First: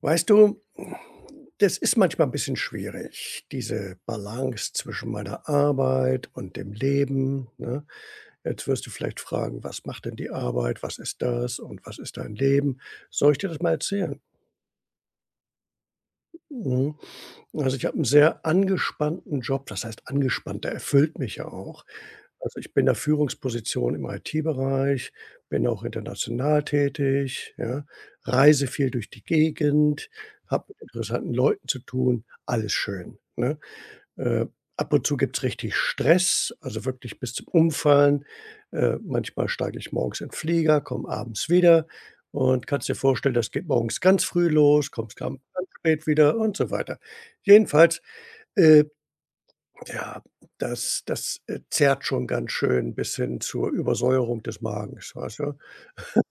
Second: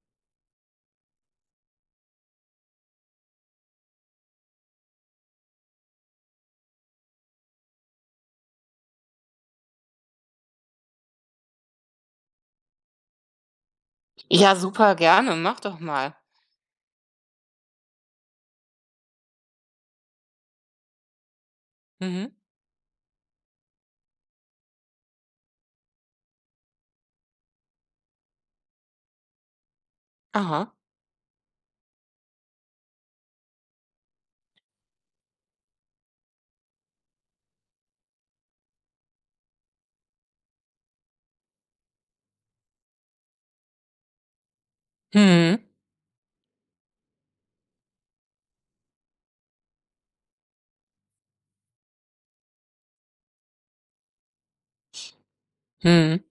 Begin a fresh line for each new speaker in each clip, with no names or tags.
Weißt du, das ist manchmal ein bisschen schwierig, diese Balance zwischen meiner Arbeit und dem Leben, ne? Jetzt wirst du vielleicht fragen: „Was macht denn die Arbeit? Was ist das und was ist dein Leben?" Soll ich dir das mal erzählen?
Ja, super gerne, mach doch mal.
Mhm. Also, ich habe einen sehr angespannten Job. Das heißt angespannt? Der erfüllt mich ja auch.
Mhm.
Also, ich bin in der Führungsposition im IT-Bereich, bin auch international tätig, ja, reise viel durch die Gegend, habe
Aha.
mit interessanten Leuten zu tun, alles schön, ne? Äh, ab und zu gibt's richtig Stress, also wirklich bis zum Umfallen. Manchmal steige ich morgens in 'n Flieger, komme abends wieder und kannst dir vorstellen, das geht morgens ganz früh los, kommst abends
Mhm.
ganz spät wieder und so weiter. Jedenfalls, äh ja, das, zerrt schon ganz schön bis hin zur Übersäuerung des Magens, weißt du?
Mhm.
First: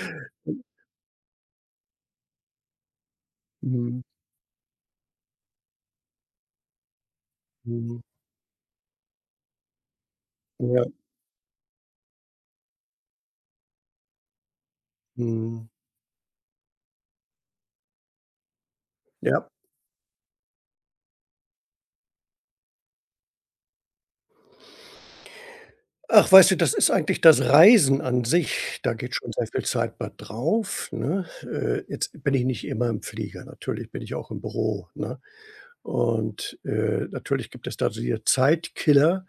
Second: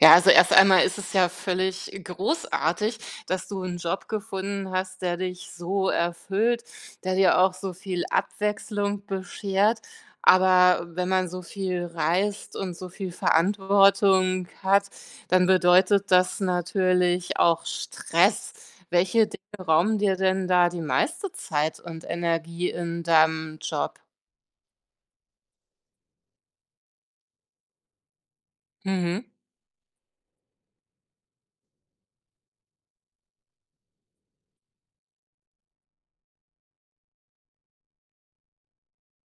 Ja, also erst einmal ist es ja völlig großartig, dass du einen
Mhm,
Job gefunden hast, der dich so erfüllt, der dir auch so
mhm,
viel Abwechslung beschert.
ja,
Aber wenn man so viel reist und so viel Verantwortung hat, dann
mhm,
bedeutet das natürlich auch Stress. Welche
ja.
Dinge rauben dir denn da die meiste Zeit und Energie in deinem Job?
Ach, weißt du, das ist eigentlich das Reisen an sich. Da geht
Mhm.
schon sehr viel Zeit bei drauf, ne? Jetzt bin ich nicht immer im Flieger, natürlich bin ich auch im Büro, ne? Und, natürlich gibt es da diese Zeitkiller.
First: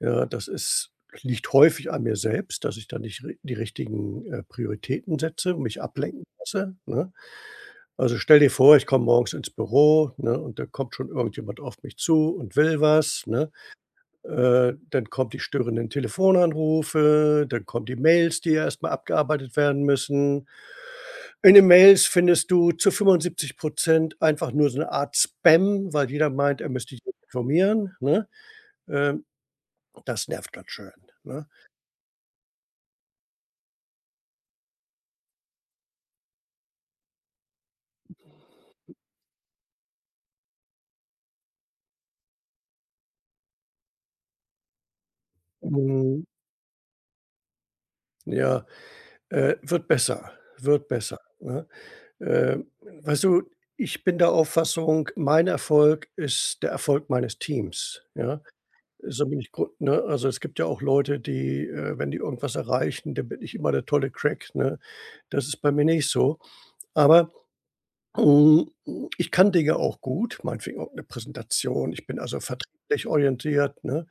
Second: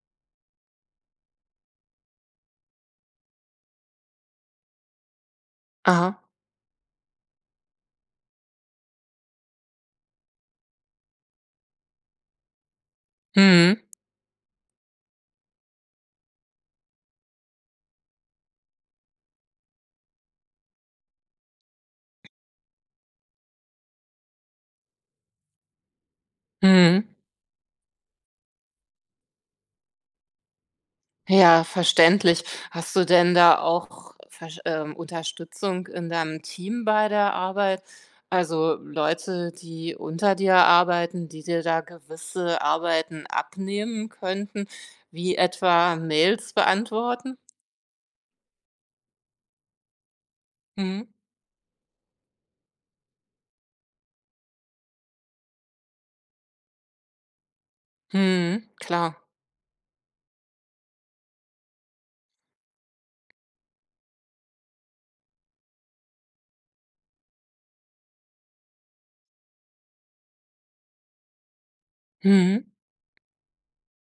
Ja, das ist liegt häufig an mir selbst, dass ich da nicht ri die richtigen, Prioritäten setze und mich
Aha.
ablenken lasse, ne? Also, stell dir vor, ich komme morgens ins Büro, ne, und da kommt schon irgendjemand auf mich zu und will was, ne?
Mhm,
Dann kommt die störenden Telefonanrufe, dann kommen die Mails, die ja erst abgearbeitet werden müssen. In den Mails findest du zu 75 einfach nur so eine Art Spam, weil jeder meint, er müsste dich
mhm.
informieren, ne? Ähm, das nervt ganz schön, ne?
Ja, verständlich. Hast du denn da auch versch Unterstützung in deinem Team bei der Arbeit? Also Leute, die unter dir arbeiten, die dir da gewisse Arbeiten abnehmen könnten, wie etwa
Mhm,
Mails beantworten?
ja. Wird besser, wird
Mhm,
besser, ne? Weißt du, ich bin der Auffassung, mein Erfolg ist der Erfolg meines Teams, ja?
mhm, klar.
So bin ich grund ne? Also, es gibt ja auch Leute, die, wenn die irgendwas erreichen, dann bin ich immer der tolle Crack, ne? Das ist bei mir nicht so. Aber, hm, ich kann Dinge auch gut, meinetwegen auch eine Präsentation. Ich bin also
Mhm,
vertrieblich orientiert, ne?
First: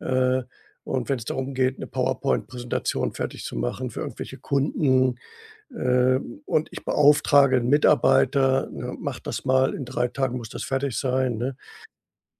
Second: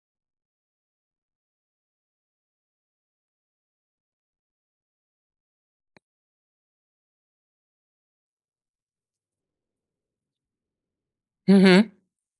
Äh, und wenn's darum geht, eine PowerPoint-Präsentation fertig zu machen für irgendwelche Kunden, und ich beauftrage 'n Mitarbeiter, ne: „Mach das mal, in 3 Tagen muss das fertig sein", ne?
mhm.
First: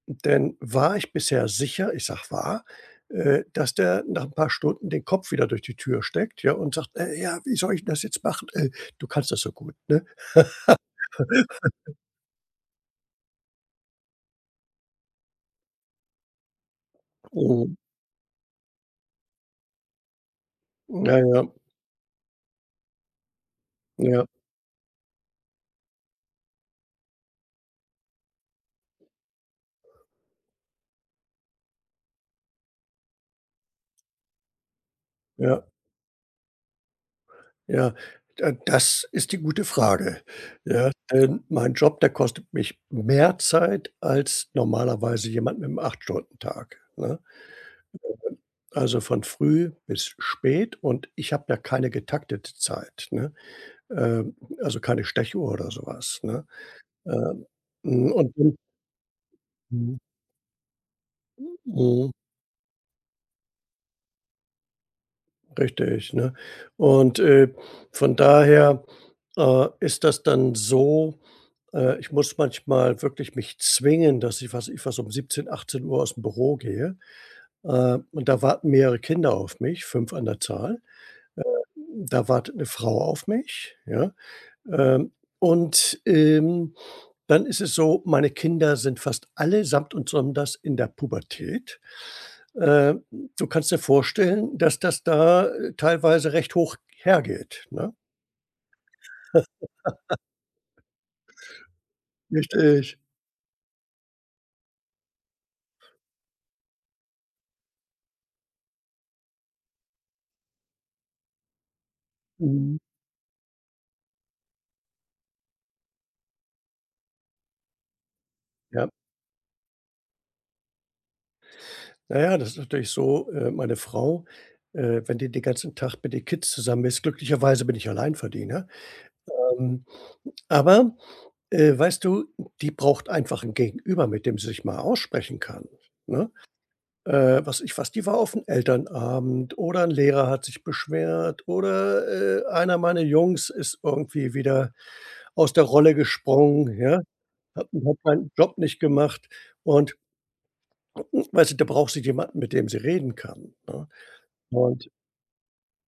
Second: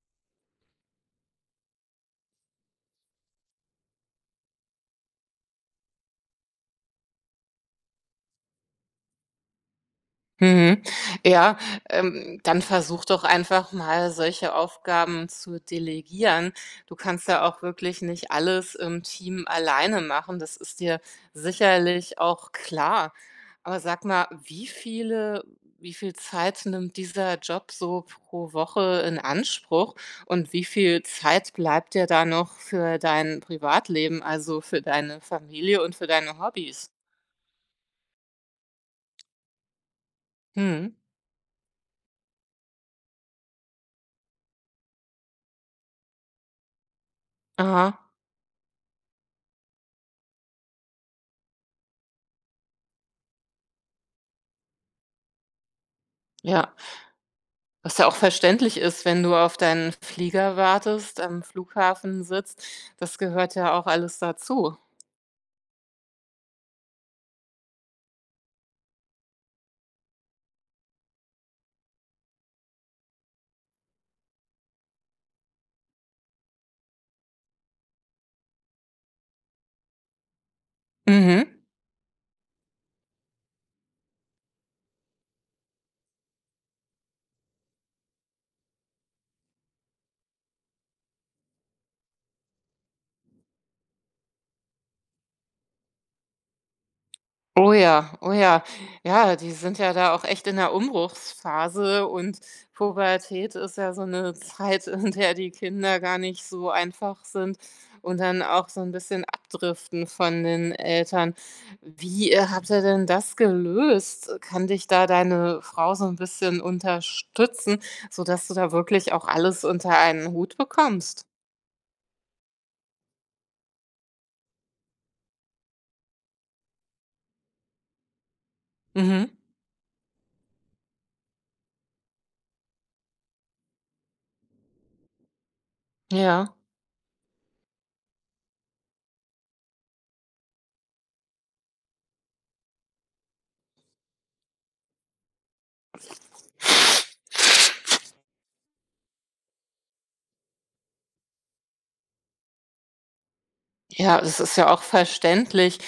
Denn war ich bisher sicher, ich sage war, dass der nach 'n paar Stunden den Kopf wieder durch die Tür steckt, ja, und sagt: „Ja, wie soll ich 'n das jetzt machen? Du kannst das so gut", ne?
Mhm. Ja, dann versuch doch einfach mal, solche Aufgaben zu delegieren. Du kannst ja auch
Mhm.
wirklich nicht alles im Team alleine machen. Das ist dir
Ja, ja,
sicherlich auch klar. Aber sag
ja,
mal, wie viel Zeit nimmt dieser Job so pro Woche in Anspruch und wie viel Zeit bleibt dir da noch für dein Privatleben, also für deine
ja,
Familie und für deine Hobbys?
ja. Da das ist die gute Frage, ja,
Mhm.
denn mein Job, der kostet mich mehr Zeit als normalerweise jemand mit 'nem 8-Stunden-Tag, ne?
Aha.
Also, von früh bis spät und ich habe ja keine getaktete Zeit, ne? Ähm, also, keine Stechuhr oder sowas, ne?
Ja.
Ähm,
Was ja
hm,
auch
und dann
verständlich ist, wenn du auf deinen
mhm,
Flieger wartest, am
mhm,
Flughafen sitzt. Das gehört ja auch alles dazu.
richtig, ne? Und, von daher, ist das dann so, ich muss manchmal wirklich mich zwingen, dass ich was um 17:00, 18:00 aus'm Büro gehe. Und da warten mehrere Kinder auf mich, 5 an der Zahl. Äh,
Mhm.
da wartet 'ne Frau auf mich, ja? Ähm, und, dann ist es so, meine Kinder sind fast alle samt und sonders in der Pubertät. Äh, du kannst dir vorstellen, dass das da, teilweise recht hoch hergeht,
Oh
ne?
ja, oh ja. Ja, die sind ja da auch echt in der Umbruchsphase, und
Richtig.
Pubertät ist ja so eine Zeit, in der die Kinder gar nicht so einfach sind und dann auch so ein bisschen abdriften von den Eltern. Wie habt
Mhm.
ihr denn das gelöst? Kann dich da deine Frau so ein bisschen unterstützen, sodass du da
Ja.
wirklich auch alles unter einen Hut bekommst?
Naja, das ist natürlich so, meine Frau, wenn die den ganzen Tag mit den Kids zusammen ist, glücklicherweise bin ich Alleinverdiener,
Mhm,
ähm, aber, weißt du, die braucht einfach ein Gegenüber, mit dem sie sich mal aussprechen kann, ne?
ja.
Was ich was die war aufm Elternabend oder 'n Lehrer hat sich beschwert oder, einer meiner Jungs ist irgendwie wieder aus der Rolle gesprungen, ja, hat seinen Job nicht gemacht und weißt du, da braucht sie jemanden, mit dem sie reden kann, ne?
Ja, das ist ja auch
Und
verständlich.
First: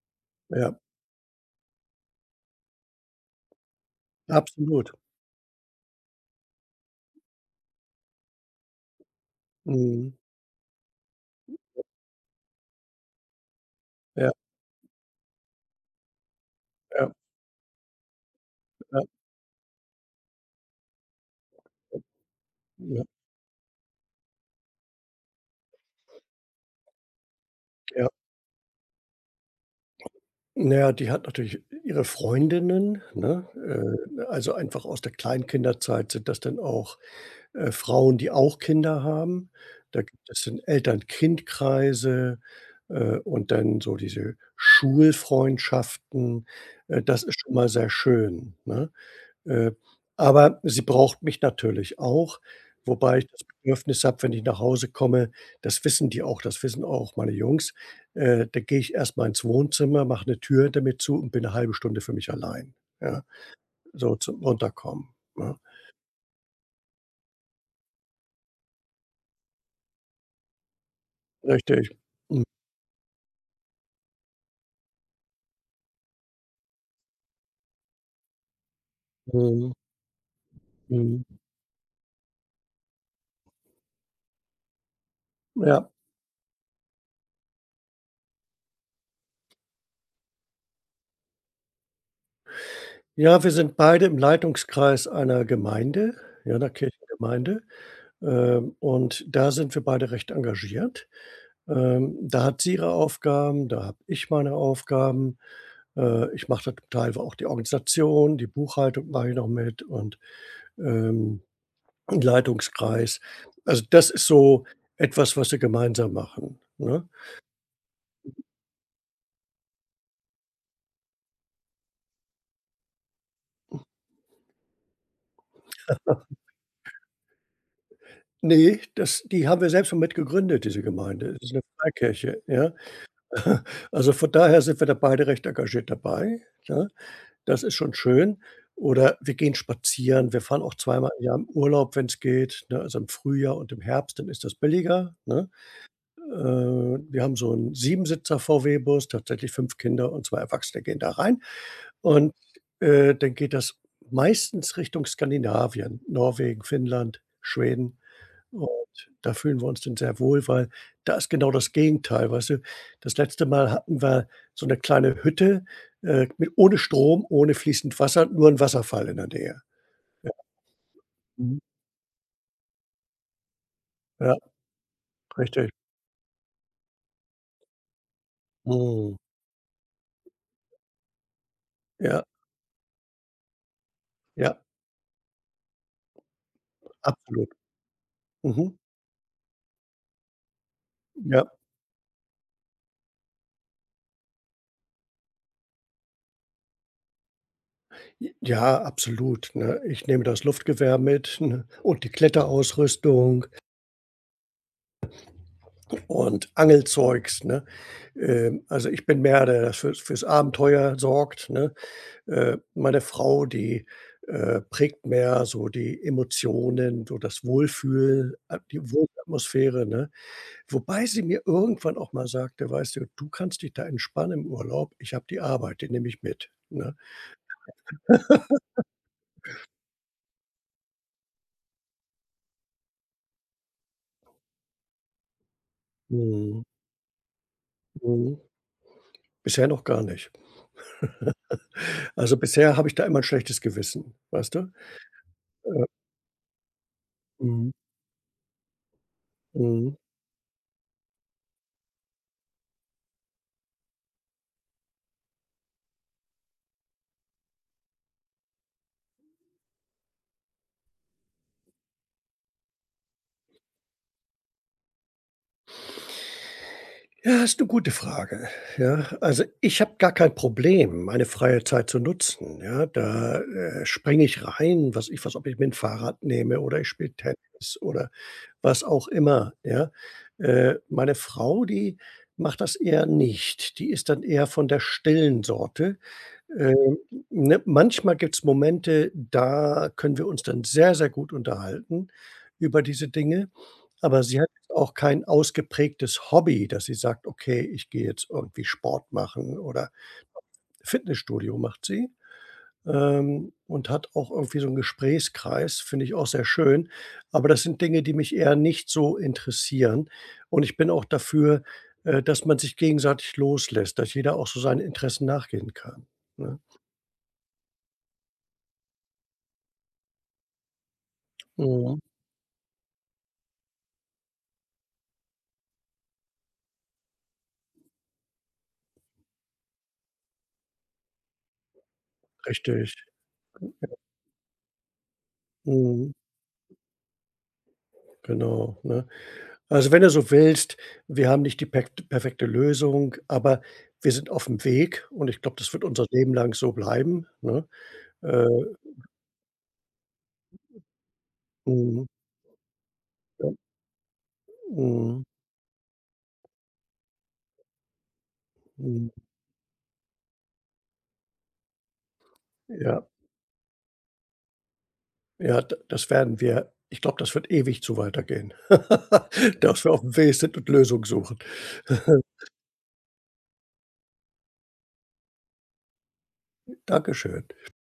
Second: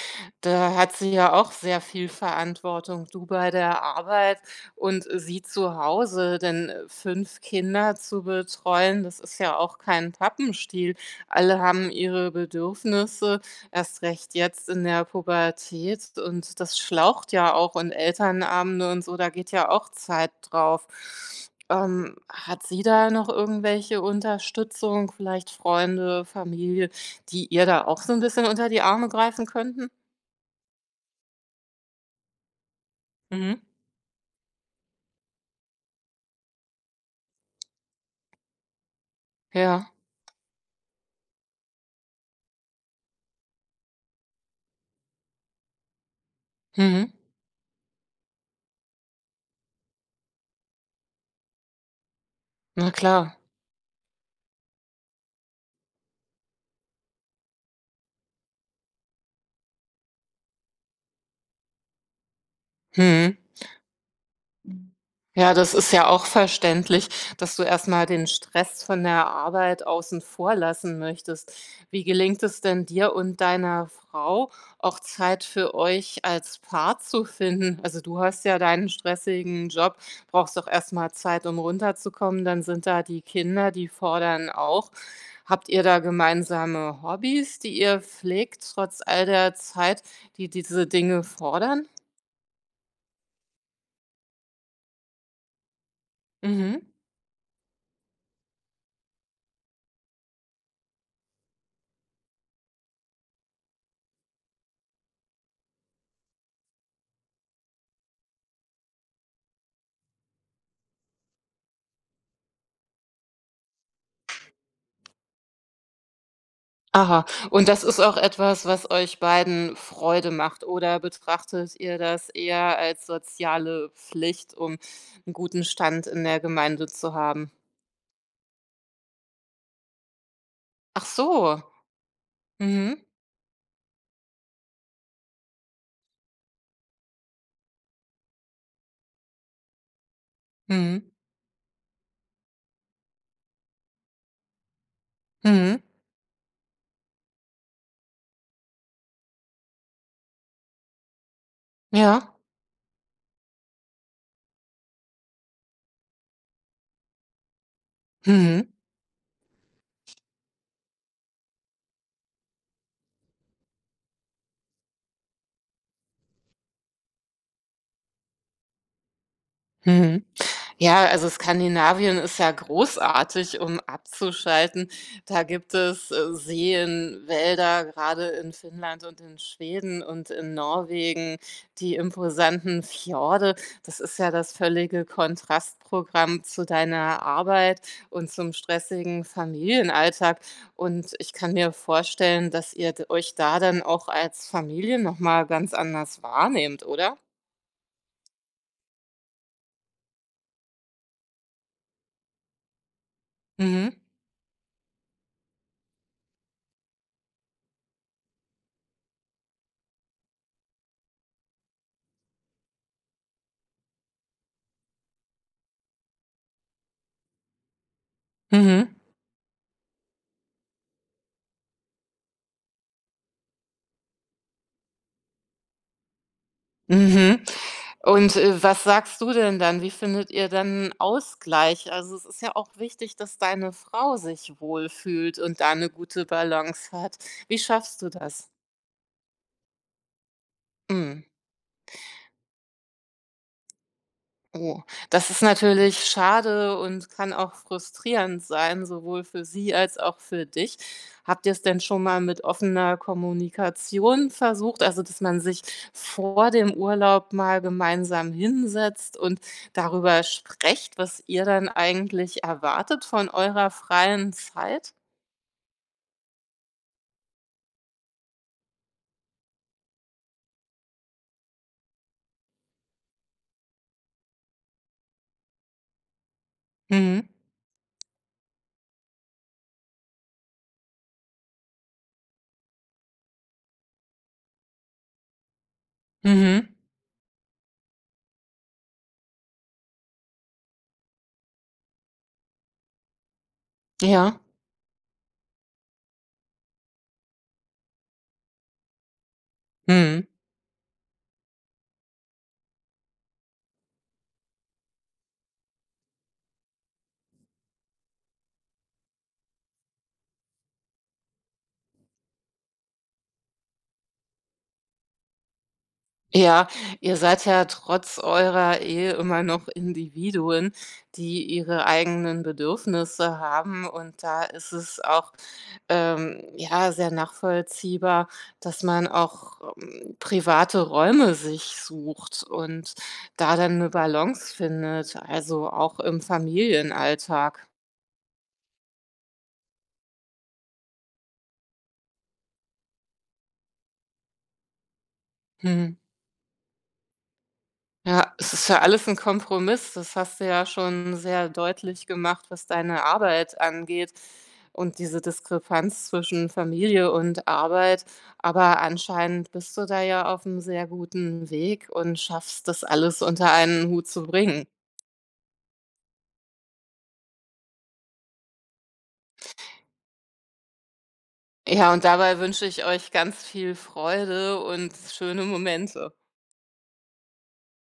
Da
ja,
hat sie ja auch sehr viel Verantwortung, du bei der Arbeit
absolut.
und sie zu Hause, denn 5 Kinder zu betreuen, das ist ja auch
Mhm.
kein Pappenstiel. Alle haben ihre Bedürfnisse, erst
Ja,
recht jetzt in der Pubertät, und das
ja,
schlaucht ja auch, und Elternabende
ja,
und so, da geht ja auch Zeit drauf. Hat sie
ja,
da noch irgendwelche Unterstützung, vielleicht Freunde, Familie? Die ihr da auch
ja.
so 'n bisschen unter die Arme greifen könnten?
Na ja, die hat natürlich ihre Freundinnen, ne?
Mhm.
Also einfach aus der Kleinkinderzeit sind das dann auch, Frauen, die auch Kinder haben.
Ja.
Da gibt es dann Eltern-Kind-Kreise, und dann so diese Schulfreundschaften. Äh,
Mhm.
das ist schon mal sehr schön, ne? Äh, aber sie braucht mich natürlich auch,
Na
wobei ich
klar.
das Bedürfnis habe, wenn ich nach Hause komme, das wissen die auch, das wissen auch meine Jungs, da gehe ich erst mal ins Wohnzimmer, mache eine Tür damit zu und bin eine halbe Stunde für mich allein, ja,
Mhm.
so zum Runterkommen,
Ja,
ne?
das ist ja auch verständlich, dass du erst mal den Stress von der Arbeit außen vor lassen möchtest.
Richtig.
Wie
Mhm.
gelingt es denn dir und deiner Frau, auch Zeit für euch als Paar zu finden? Also, du hast ja deinen stressigen
Mhm.
Job, brauchst doch erst mal
Mhm.
Zeit, um runterzukommen. Dann sind da die Kinder, die fordern auch. Habt ihr
Ja.
da gemeinsame Hobbys, die ihr pflegt, trotz all der Zeit, die diese Dinge fordern?
Ja, wir sind beide im Leitungskreis einer Gemeinde, ja, 'ner
Mhm.
Kirchengemeinde, und da sind wir beide recht engagiert. Da hat sie ihre Aufgaben, da habe ich meine Aufgaben. Ich mache da teilweise auch die Organisation, die Buchhaltung mache ich noch mit und, ähm, den Leitungskreis. Also, das ist so etwas, was wir gemeinsam machen, ne?
Aha, und das ist auch etwas, was euch beiden Freude macht, oder betrachtet ihr das eher als soziale Pflicht, um einen guten Stand in der Gemeinde zu haben?
nee, das die haben wir selbst mal mit gegründet, diese
Ach
Gemeinde. Das ist eine
so.
Freikirche, ja?
Mhm.
Also, von daher sind wir da beide recht engagiert dabei, ne? Das ist schon schön. Oder wir gehen spazieren. Wir fahren auch
Mhm.
zweimal im Jahr in Urlaub, wenn es geht, ne? Also, im Frühjahr und im Herbst, dann ist das billiger, ne?
Mhm.
Wir haben so einen Siebensitzer VW-Bus, tatsächlich 5 Kinder und 2 Erwachsene gehen da rein.
Ja.
Und, dann geht das meistens Richtung Skandinavien, Norwegen, Finnland, Schweden. Und
Mhm.
da fühlen wir uns dann sehr wohl, weil da ist genau das Gegenteil, weißt du? Das letzte Mal hatten wir so 'ne kleine Hütte, mit ohne Strom, ohne fließend Wasser, nur 'n Wasserfall in der Nähe.
Mhm.
Ja,
Ja, also
mhm.
Skandinavien ist ja großartig, um
Ja,
abzuschalten. Da
richtig.
gibt es Seen, Wälder, gerade in Finnland
Mhm.
und in Schweden und in Norwegen, die
Ja,
imposanten Fjorde. Das ist ja das
ja,
völlige Kontrastprogramm zu deiner
absolut.
Arbeit und zum
Mhm.
stressigen Familienalltag. Und ich
Ja.
kann mir vorstellen, dass ihr euch da dann auch als Familie nochmal ganz anders wahrnehmt, oder?
J ja, absolut, ne? Ich nehme das Luftgewehr mit, ne, und die Kletterausrüstung
Mhm.
und Angelzeugs, ne? Also, ich bin mehr der, der fürs Abenteuer sorgt, ne? Meine Frau, die, prägt mehr so die Emotionen, so das Wohlfühl a die
Mhm.
Wohlatmosphäre, ne? Wobei sie mir irgendwann auch mal sagte: „Weißt du, du kannst dich da entspannen im Urlaub. Ich habe die Arbeit, die nehme ich mit", ne?
Mhm. Und, was sagst du denn dann? Wie findet ihr dann 'n Ausgleich? Also, es ist ja auch wichtig, dass deine Frau sich wohlfühlt und da eine gute
Mhm,
Balance hat. Wie schaffst du
mhm.
das?
Bisher noch gar nicht.
Mhm.
Also, bisher habe ich da immer ein schlechtes Gewissen, weißt du?
Oh, das ist
Äh,
natürlich schade und kann auch
mhm,
frustrierend sein, sowohl für sie
mhm.
als auch für dich. Habt ihr es denn schon mal mit offener Kommunikation versucht? Also, dass man sich vor dem Urlaub mal gemeinsam hinsetzt und darüber sprecht, was ihr dann eigentlich erwartet von eurer freien Zeit?
Ja, ist eine gute Frage. Ja, also, ich habe gar kein Problem, meine freie Zeit zu nutzen, ja? Da, springe ich rein, was ich was ob ich mir ein Fahrrad nehme oder ich spiele
Mhm.
Tennis oder was auch immer, ja? Meine Frau, die macht das eher nicht. Die ist dann eher von der stillen Sorte.
Mhm.
Ähm, ne, manchmal gibt's Momente, da können wir uns dann sehr, sehr gut unterhalten über diese Dinge, aber sie
Ja.
hat jetzt auch kein ausgeprägtes Hobby, dass sie sagt: „Okay, ich gehe jetzt irgendwie Sport machen" oder
Mhm.
Fitnessstudio macht sie, und hat auch irgendwie so einen Gesprächskreis, finde ich auch sehr schön. Aber das sind Dinge, die mich eher nicht so interessieren und ich bin auch dafür, dass man sich gegenseitig loslässt, dass jeder auch so seinen Interessen nachgehen kann, ne?
Ja, ihr seid ja trotz eurer Ehe immer noch Individuen, die ihre
Mhm.
eigenen Bedürfnisse haben. Und da ist es auch ja, sehr nachvollziehbar, dass man auch private Räume sich sucht
Richtig.
und da dann eine Balance findet, also auch
Mhm.
im Familienalltag.
Genau, ne? Also, wenn du so willst, wir haben nicht die pekt perfekte Lösung, aber wir sind auf'm Weg und ich glaube, das wird
Mhm.
unser Leben lang so bleiben, ne?
Ja,
Äh,
es ist ja alles ein Kompromiss. Das hast du ja schon sehr
mhm,
deutlich gemacht, was deine
ja,
Arbeit angeht und diese
mhm,
Diskrepanz zwischen Familie und Arbeit. Aber
mhm.
anscheinend bist du da ja auf einem sehr guten Weg und schaffst das
Ja,
alles unter einen Hut zu bringen.
ja, d das werden wir ich glaube, das wird ewig so weitergehen, dass wir auf'm Weg sind und Lösungen suchen.
Ja, und dabei wünsche ich euch ganz viel Freude und schöne Momente.
Dankeschön.